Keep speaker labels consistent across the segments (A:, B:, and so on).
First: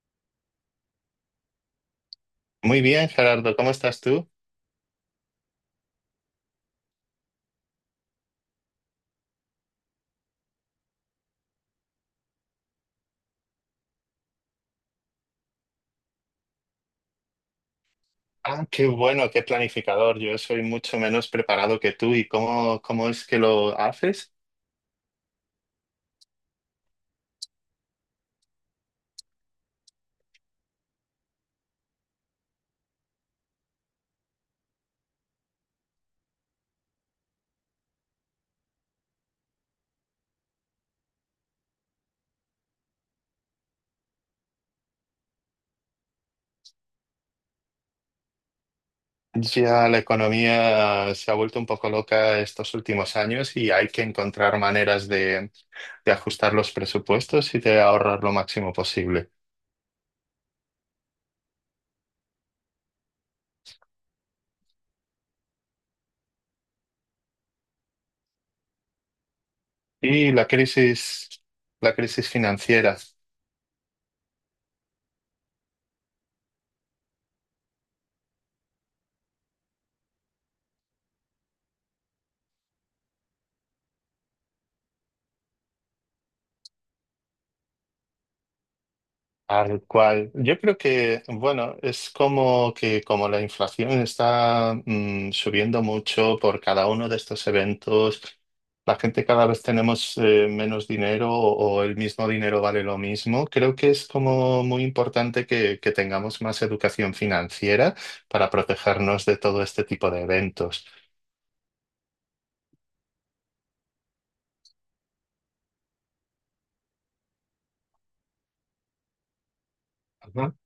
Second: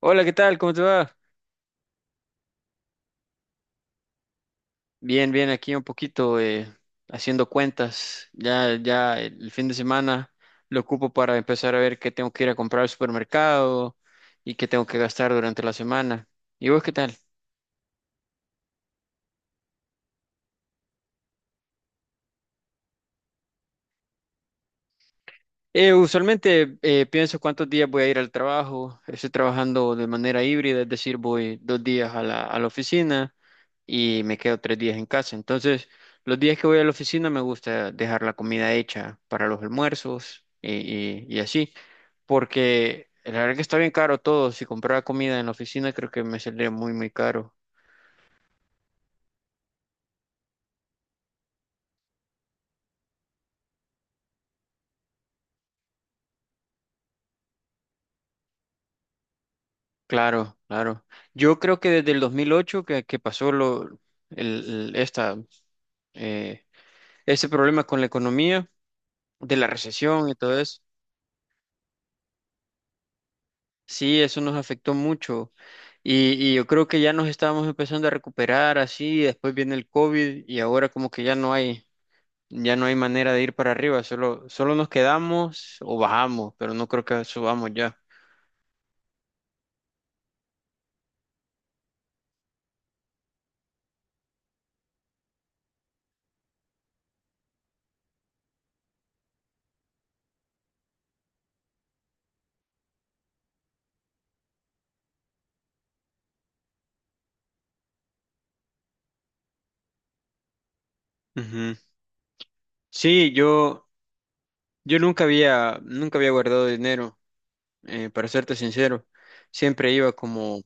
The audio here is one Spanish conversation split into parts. A: Hola, ¿qué tal? ¿Cómo te va?
B: Muy bien, Gerardo, ¿cómo estás tú?
A: Bien, bien, aquí un poquito haciendo cuentas. Ya el fin de semana lo ocupo para empezar a ver qué tengo que ir a comprar al supermercado y qué tengo que gastar durante la semana. ¿Y vos qué tal?
B: Ah, qué bueno, qué planificador. Yo soy mucho menos preparado que tú. ¿Y cómo es que lo haces?
A: Usualmente pienso cuántos días voy a ir al trabajo. Estoy trabajando de manera híbrida, es decir, voy dos días a la oficina y me quedo tres días en casa. Entonces, los días que voy a la oficina me gusta dejar la comida hecha para los almuerzos y así, porque la verdad que está bien caro todo. Si comprara comida en la oficina, creo que me saldría muy, muy caro.
B: Ya la economía se ha vuelto un poco loca estos últimos años y hay que encontrar maneras de ajustar los presupuestos y de ahorrar lo máximo posible.
A: Claro, claro. Yo creo que desde el 2008 que pasó lo, el- esta, eh, ese problema con la economía, de la recesión
B: Y
A: y todo eso,
B: la crisis financiera.
A: sí, eso nos afectó mucho. Y yo creo que ya nos estábamos empezando a recuperar así, después viene el COVID y ahora como que ya no hay manera de ir para arriba, solo, solo nos quedamos o bajamos, pero no creo que subamos ya.
B: Tal cual. Yo creo que, bueno, es como que como la inflación está subiendo mucho por cada uno de estos eventos, la gente cada vez tenemos menos dinero o el mismo dinero vale lo mismo. Creo que es como muy importante que tengamos más educación financiera para protegernos de todo este tipo de eventos.
A: Ujú. Sí, yo nunca había guardado dinero, para serte sincero. Siempre iba
B: Ajá.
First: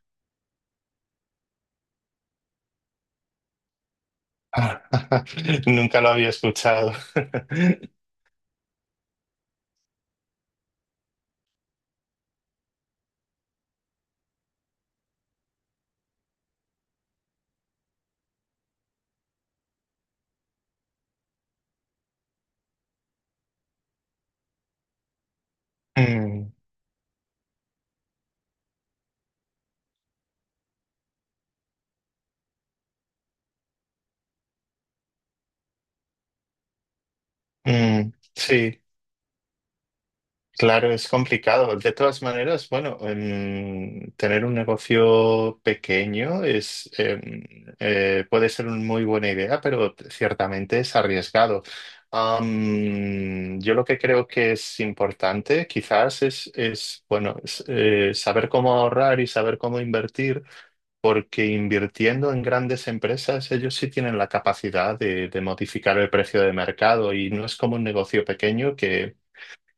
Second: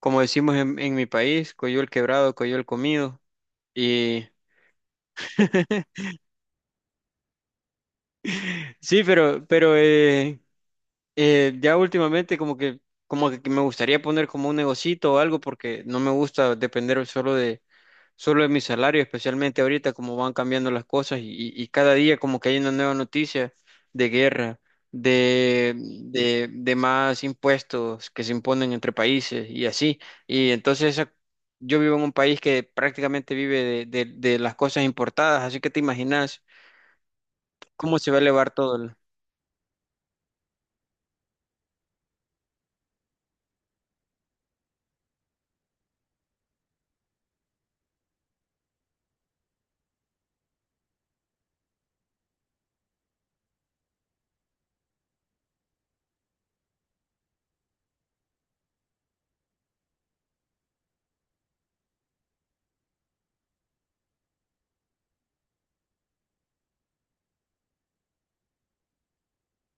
A: como decimos en mi país, coyol quebrado, coyol comido. Y
B: Nunca lo había escuchado.
A: sí, pero ya últimamente como que me gustaría poner como un negocito o algo porque no me gusta depender solo de mi salario, especialmente ahorita como van cambiando las cosas y cada día como que hay una nueva noticia de guerra,
B: Mm,
A: de más impuestos que se imponen entre países y así. Y entonces esa- yo vivo en un país que prácticamente vive de las cosas importadas, así que te imaginas cómo se
B: mm,
A: va a elevar todo.
B: sí. Claro, es complicado. De todas maneras, bueno, tener un negocio pequeño es, puede ser una muy buena idea, pero ciertamente es arriesgado. Yo lo que creo que es importante quizás es saber cómo ahorrar y saber cómo invertir, porque invirtiendo en grandes empresas, ellos sí tienen la capacidad de modificar el precio de mercado y no es como un negocio pequeño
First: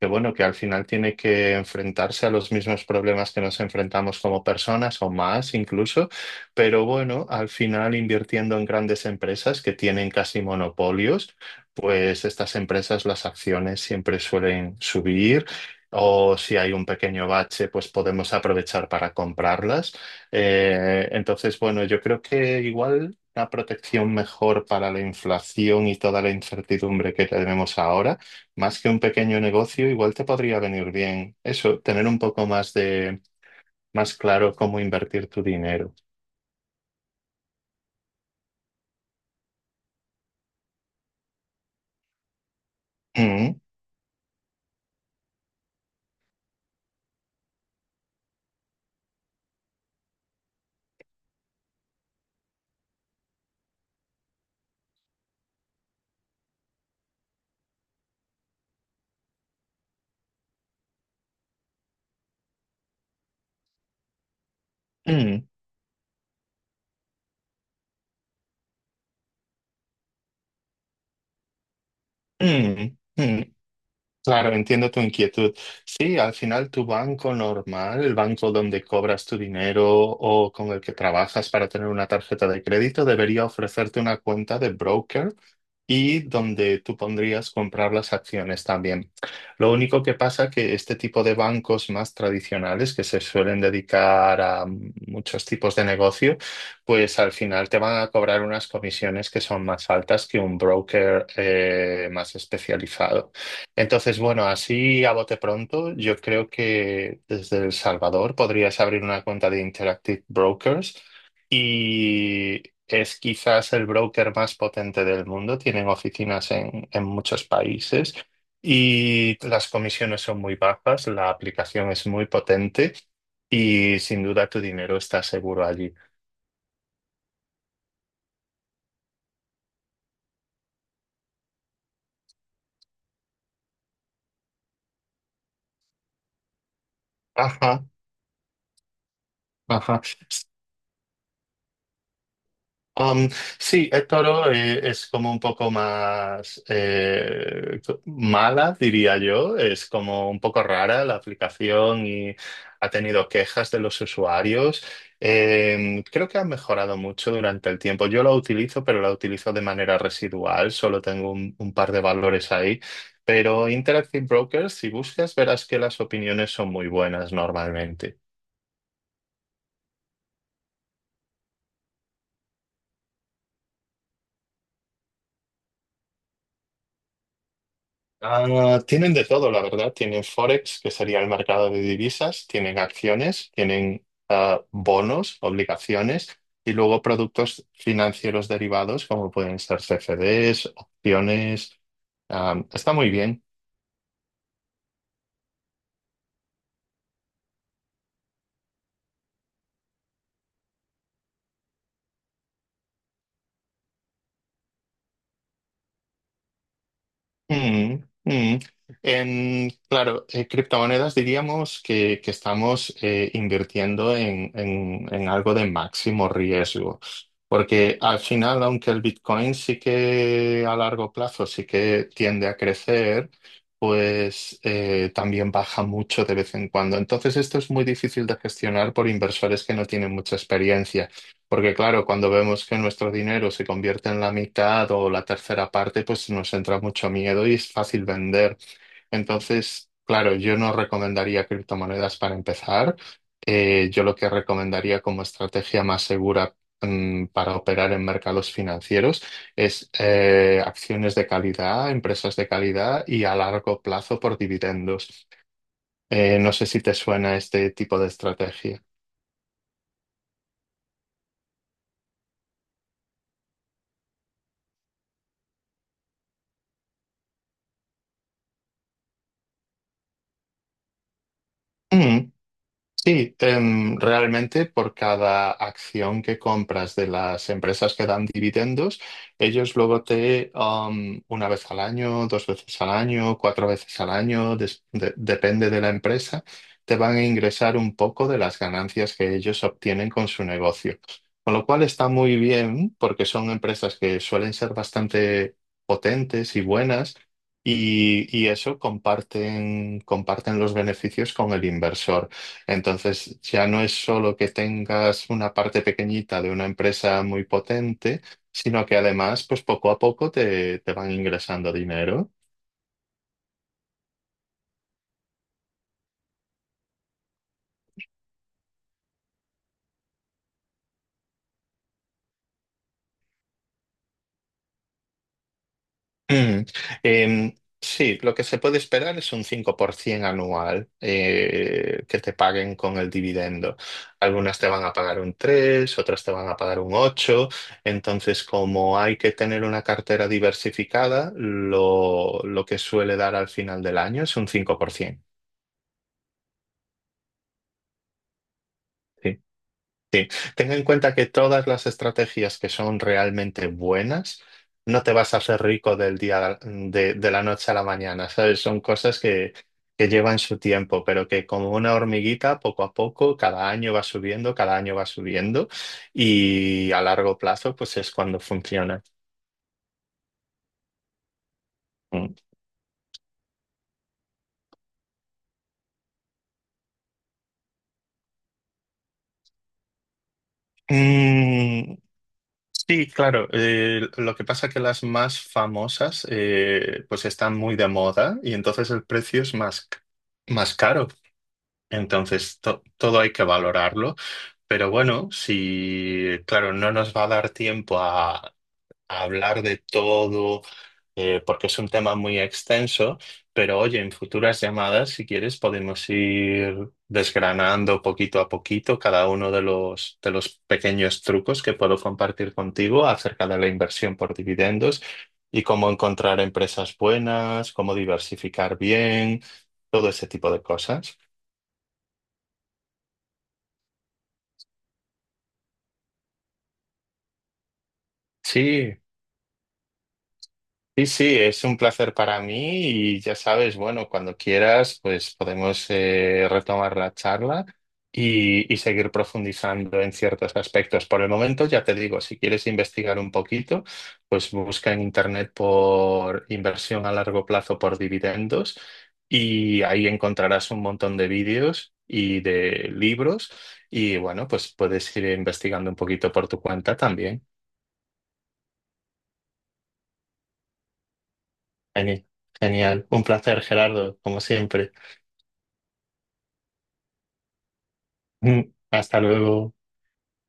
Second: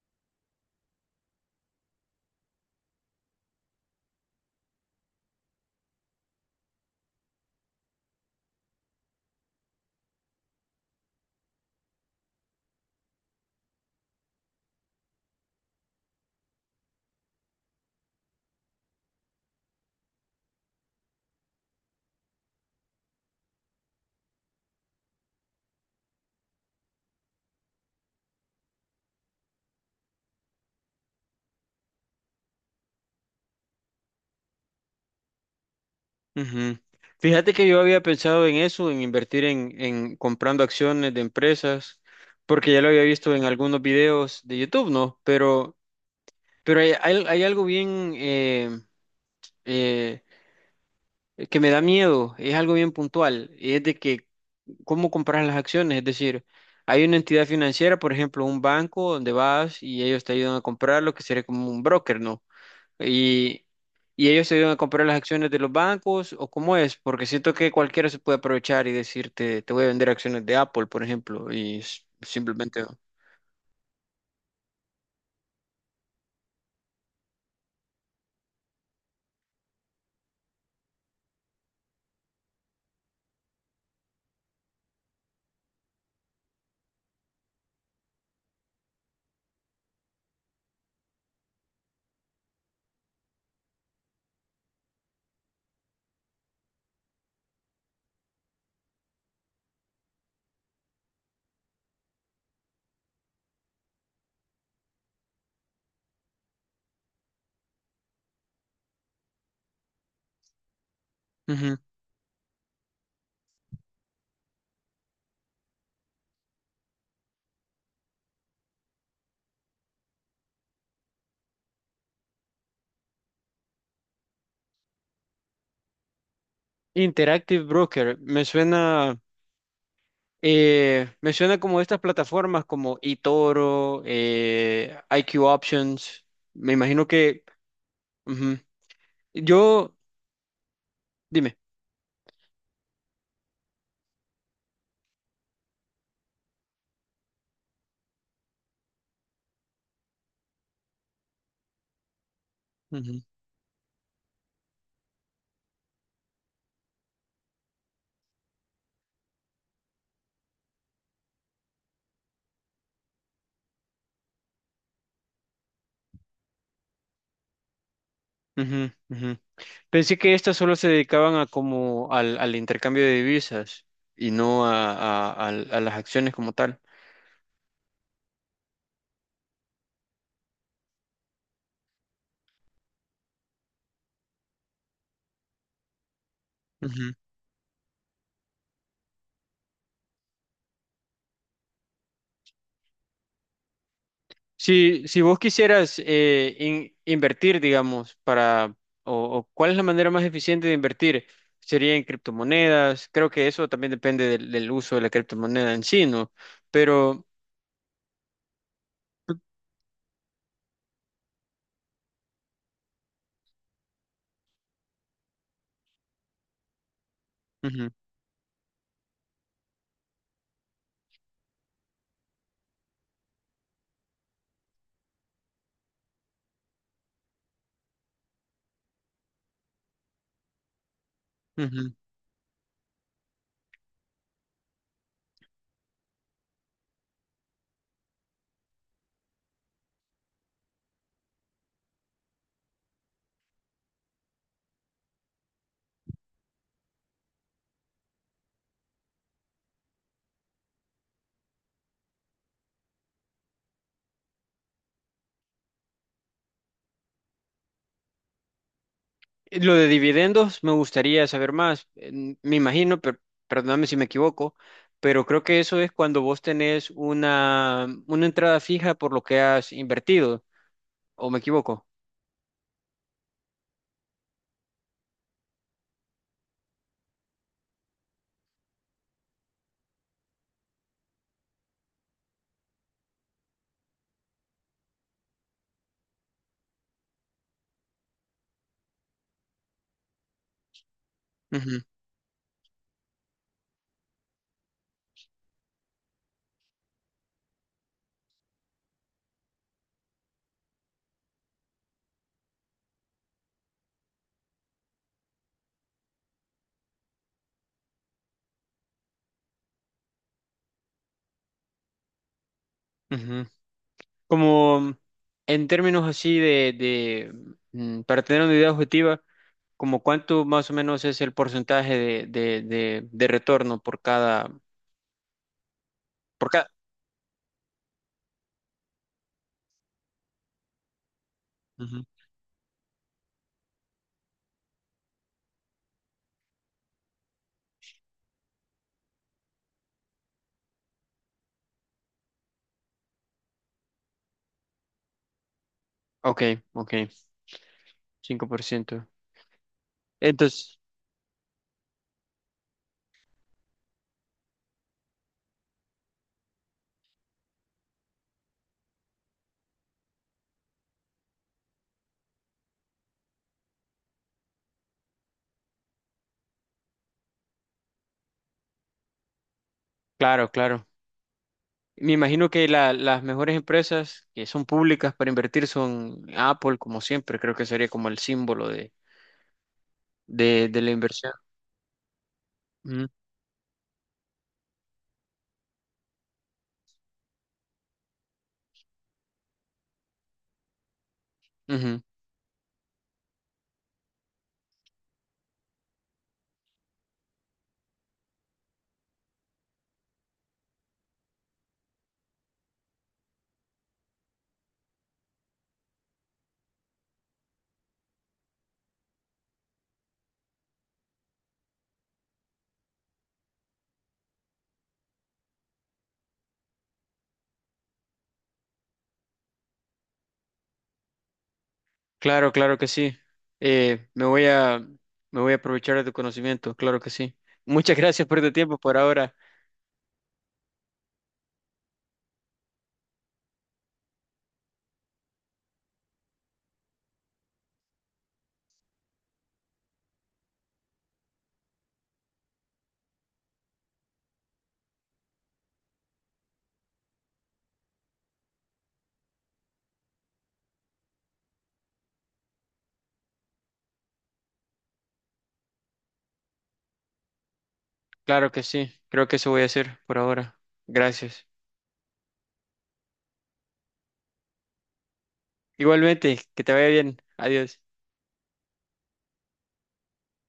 B: que bueno, que al final tiene que enfrentarse a los mismos problemas que nos enfrentamos como personas o más incluso, pero bueno, al final invirtiendo en grandes empresas que tienen casi monopolios, pues estas empresas las acciones siempre suelen subir. O si hay un pequeño bache, pues podemos aprovechar para comprarlas. Entonces, bueno, yo creo que igual una protección mejor para la inflación y toda la incertidumbre que tenemos ahora más que un pequeño negocio, igual te podría venir bien eso, tener un poco más más claro cómo invertir tu dinero.
A: Ujú. Fíjate que yo había pensado en eso, en invertir en comprando acciones de empresas, porque ya lo había visto en
B: Mm,
A: algunos videos de YouTube, ¿no? Pero hay algo bien eh, que me da miedo, es algo bien puntual, y es de que cómo comprar las acciones, es decir, hay una entidad financiera, por ejemplo, un banco donde vas y ellos te ayudan a comprar lo que sería como un broker, ¿no? Y, y ellos te ayudan a comprar las
B: mm,
A: acciones de los bancos, o cómo es, porque siento que cualquiera se puede aprovechar y decirte, te voy a vender acciones de Apple, por ejemplo, y
B: mm,
A: simplemente...
B: mm. Claro, entiendo tu inquietud. Sí, al final tu banco normal, el banco donde cobras tu dinero o con el que trabajas para tener una tarjeta de crédito, debería ofrecerte una cuenta de broker y donde tú pondrías comprar las acciones también. Lo único que pasa que este tipo de bancos más tradicionales que se suelen dedicar a muchos tipos de negocio, pues al final te van a cobrar unas comisiones que son más altas que un broker más especializado. Entonces, bueno, así a bote pronto, yo creo que desde El Salvador podrías abrir una cuenta de Interactive Brokers.
A: Ujú.
B: Y es quizás el broker más potente del mundo, tienen oficinas en muchos países y las comisiones son muy bajas, la aplicación es muy potente y sin duda tu dinero está seguro allí.
A: Interactive Broker, me suena... me como estas plataformas como eToro, IQ Options. Me imagino que...
B: Ajá,
A: Ujú. Yo,
B: ajá.
A: dime.
B: Um, sí, Toro es como un poco más mala, diría yo. Es como un poco rara la aplicación y ha
A: Ujú,
B: tenido quejas de los usuarios. Creo que ha mejorado mucho durante el tiempo. Yo la utilizo, pero la utilizo de manera residual. Solo tengo un par de valores ahí. Pero Interactive Brokers, si buscas, verás que las opiniones son muy buenas normalmente.
A: ujú, ujú. Pensé que estas solo se dedicaban a como al intercambio de divisas y no a las acciones como tal.
B: Ah, tienen de todo, la verdad. Tienen Forex, que sería el mercado de divisas, tienen acciones, tienen bonos, obligaciones y luego productos financieros derivados como pueden ser CFDs, opciones. Ah, está muy bien.
A: Si, si vos quisieras invertir, o, o cuál es la manera más eficiente de invertir, sería en criptomonedas. Creo que eso también depende del uso de la criptomoneda en sí, ¿no? Pero
B: Mm, mm. En, claro, criptomonedas diríamos que estamos invirtiendo en algo de máximo riesgo,
A: ujú,
B: porque al final, aunque el Bitcoin sí que a largo plazo sí que tiende a crecer, pues también baja mucho de vez en cuando. Entonces, esto es muy difícil de gestionar por inversores que no tienen mucha experiencia. Porque
A: ujú.
B: claro, cuando vemos que nuestro dinero se convierte en la mitad o la tercera parte, pues nos entra mucho miedo y es fácil vender. Entonces, claro, yo no recomendaría criptomonedas para empezar. Yo lo que recomendaría como estrategia más segura, para operar en mercados financieros es acciones de calidad, empresas de calidad y a largo plazo por dividendos. No sé si te suena este tipo de estrategia.
A: Lo de dividendos me gustaría saber más. Me imagino, pero perdóname si me equivoco, pero creo que eso es cuando vos tenés una entrada fija por lo que has invertido, ¿o me equivoco?
B: Sí, realmente por cada acción que compras de las empresas que dan dividendos, ellos luego te, una vez al año, dos veces al año, cuatro veces al año, depende de la empresa, te van a ingresar un poco de las ganancias que ellos obtienen con su negocio. Con lo
A: Ujú,
B: cual está muy bien porque son empresas que suelen ser bastante potentes y buenas. Y eso comparten, comparten los beneficios con el inversor. Entonces, ya no es solo que tengas una parte pequeñita de una empresa muy potente, sino que además, pues poco a poco te van ingresando dinero.
A: ujú. Como en términos así para tener una idea objetiva, como cuánto más o menos es el porcentaje de retorno por cada, por
B: Mm.
A: cada.
B: Em, sí, lo que se puede esperar es un 5% anual
A: Ujú.
B: que te paguen con el dividendo. Algunas te van a pagar un 3, otras te van a pagar un 8. Entonces, como hay que tener una cartera diversificada, lo que suele dar al final del año es un 5%.
A: Ok, ok, 5%.
B: Ten
A: Entonces,
B: en cuenta que todas las estrategias que son realmente buenas, no te vas a hacer rico del día de la noche a la mañana, ¿sabes? Son cosas que llevan su tiempo, pero que como una hormiguita, poco a poco, cada año va subiendo, cada año va subiendo y a largo plazo, pues es cuando funciona.
A: claro, claro. Me
B: Mm.
A: imagino que las mejores empresas que son públicas para invertir son Apple, como siempre, creo que sería como el símbolo de la inversión.
B: Mm,
A: Ujú,
B: sí, claro. Lo que pasa es que las más famosas pues están muy de moda y entonces el precio es más caro.
A: ujú.
B: Entonces, todo hay que valorarlo, pero bueno, si, claro, no nos va a dar tiempo a hablar de todo, porque es un tema muy extenso, pero oye, en futuras llamadas, si quieres, podemos ir desgranando poquito a poquito cada uno de los pequeños trucos que puedo compartir contigo acerca de la inversión por dividendos y cómo encontrar empresas buenas, cómo diversificar bien, todo ese tipo de cosas.
A: Claro, claro que sí. Eh, me voy a, me voy a aprovechar de tu conocimiento, claro que sí. Muchas gracias por tu tiempo por
B: Sí,
A: ahora.
B: sí, sí, es un placer para mí y ya sabes, bueno, cuando quieras, pues podemos retomar la charla y seguir profundizando en ciertos aspectos. Por el momento, ya te digo, si quieres investigar un poquito, pues busca en internet por inversión a largo plazo por dividendos y ahí encontrarás un montón de vídeos y de libros y bueno, pues puedes ir investigando un poquito por tu cuenta también.
A: Claro que sí, creo que eso voy a hacer por ahora. Gracias.
B: Geni- Genial, un placer, Gerardo, como siempre.
A: Igualmente, que te vaya bien. Adiós.
B: Mm, hasta luego.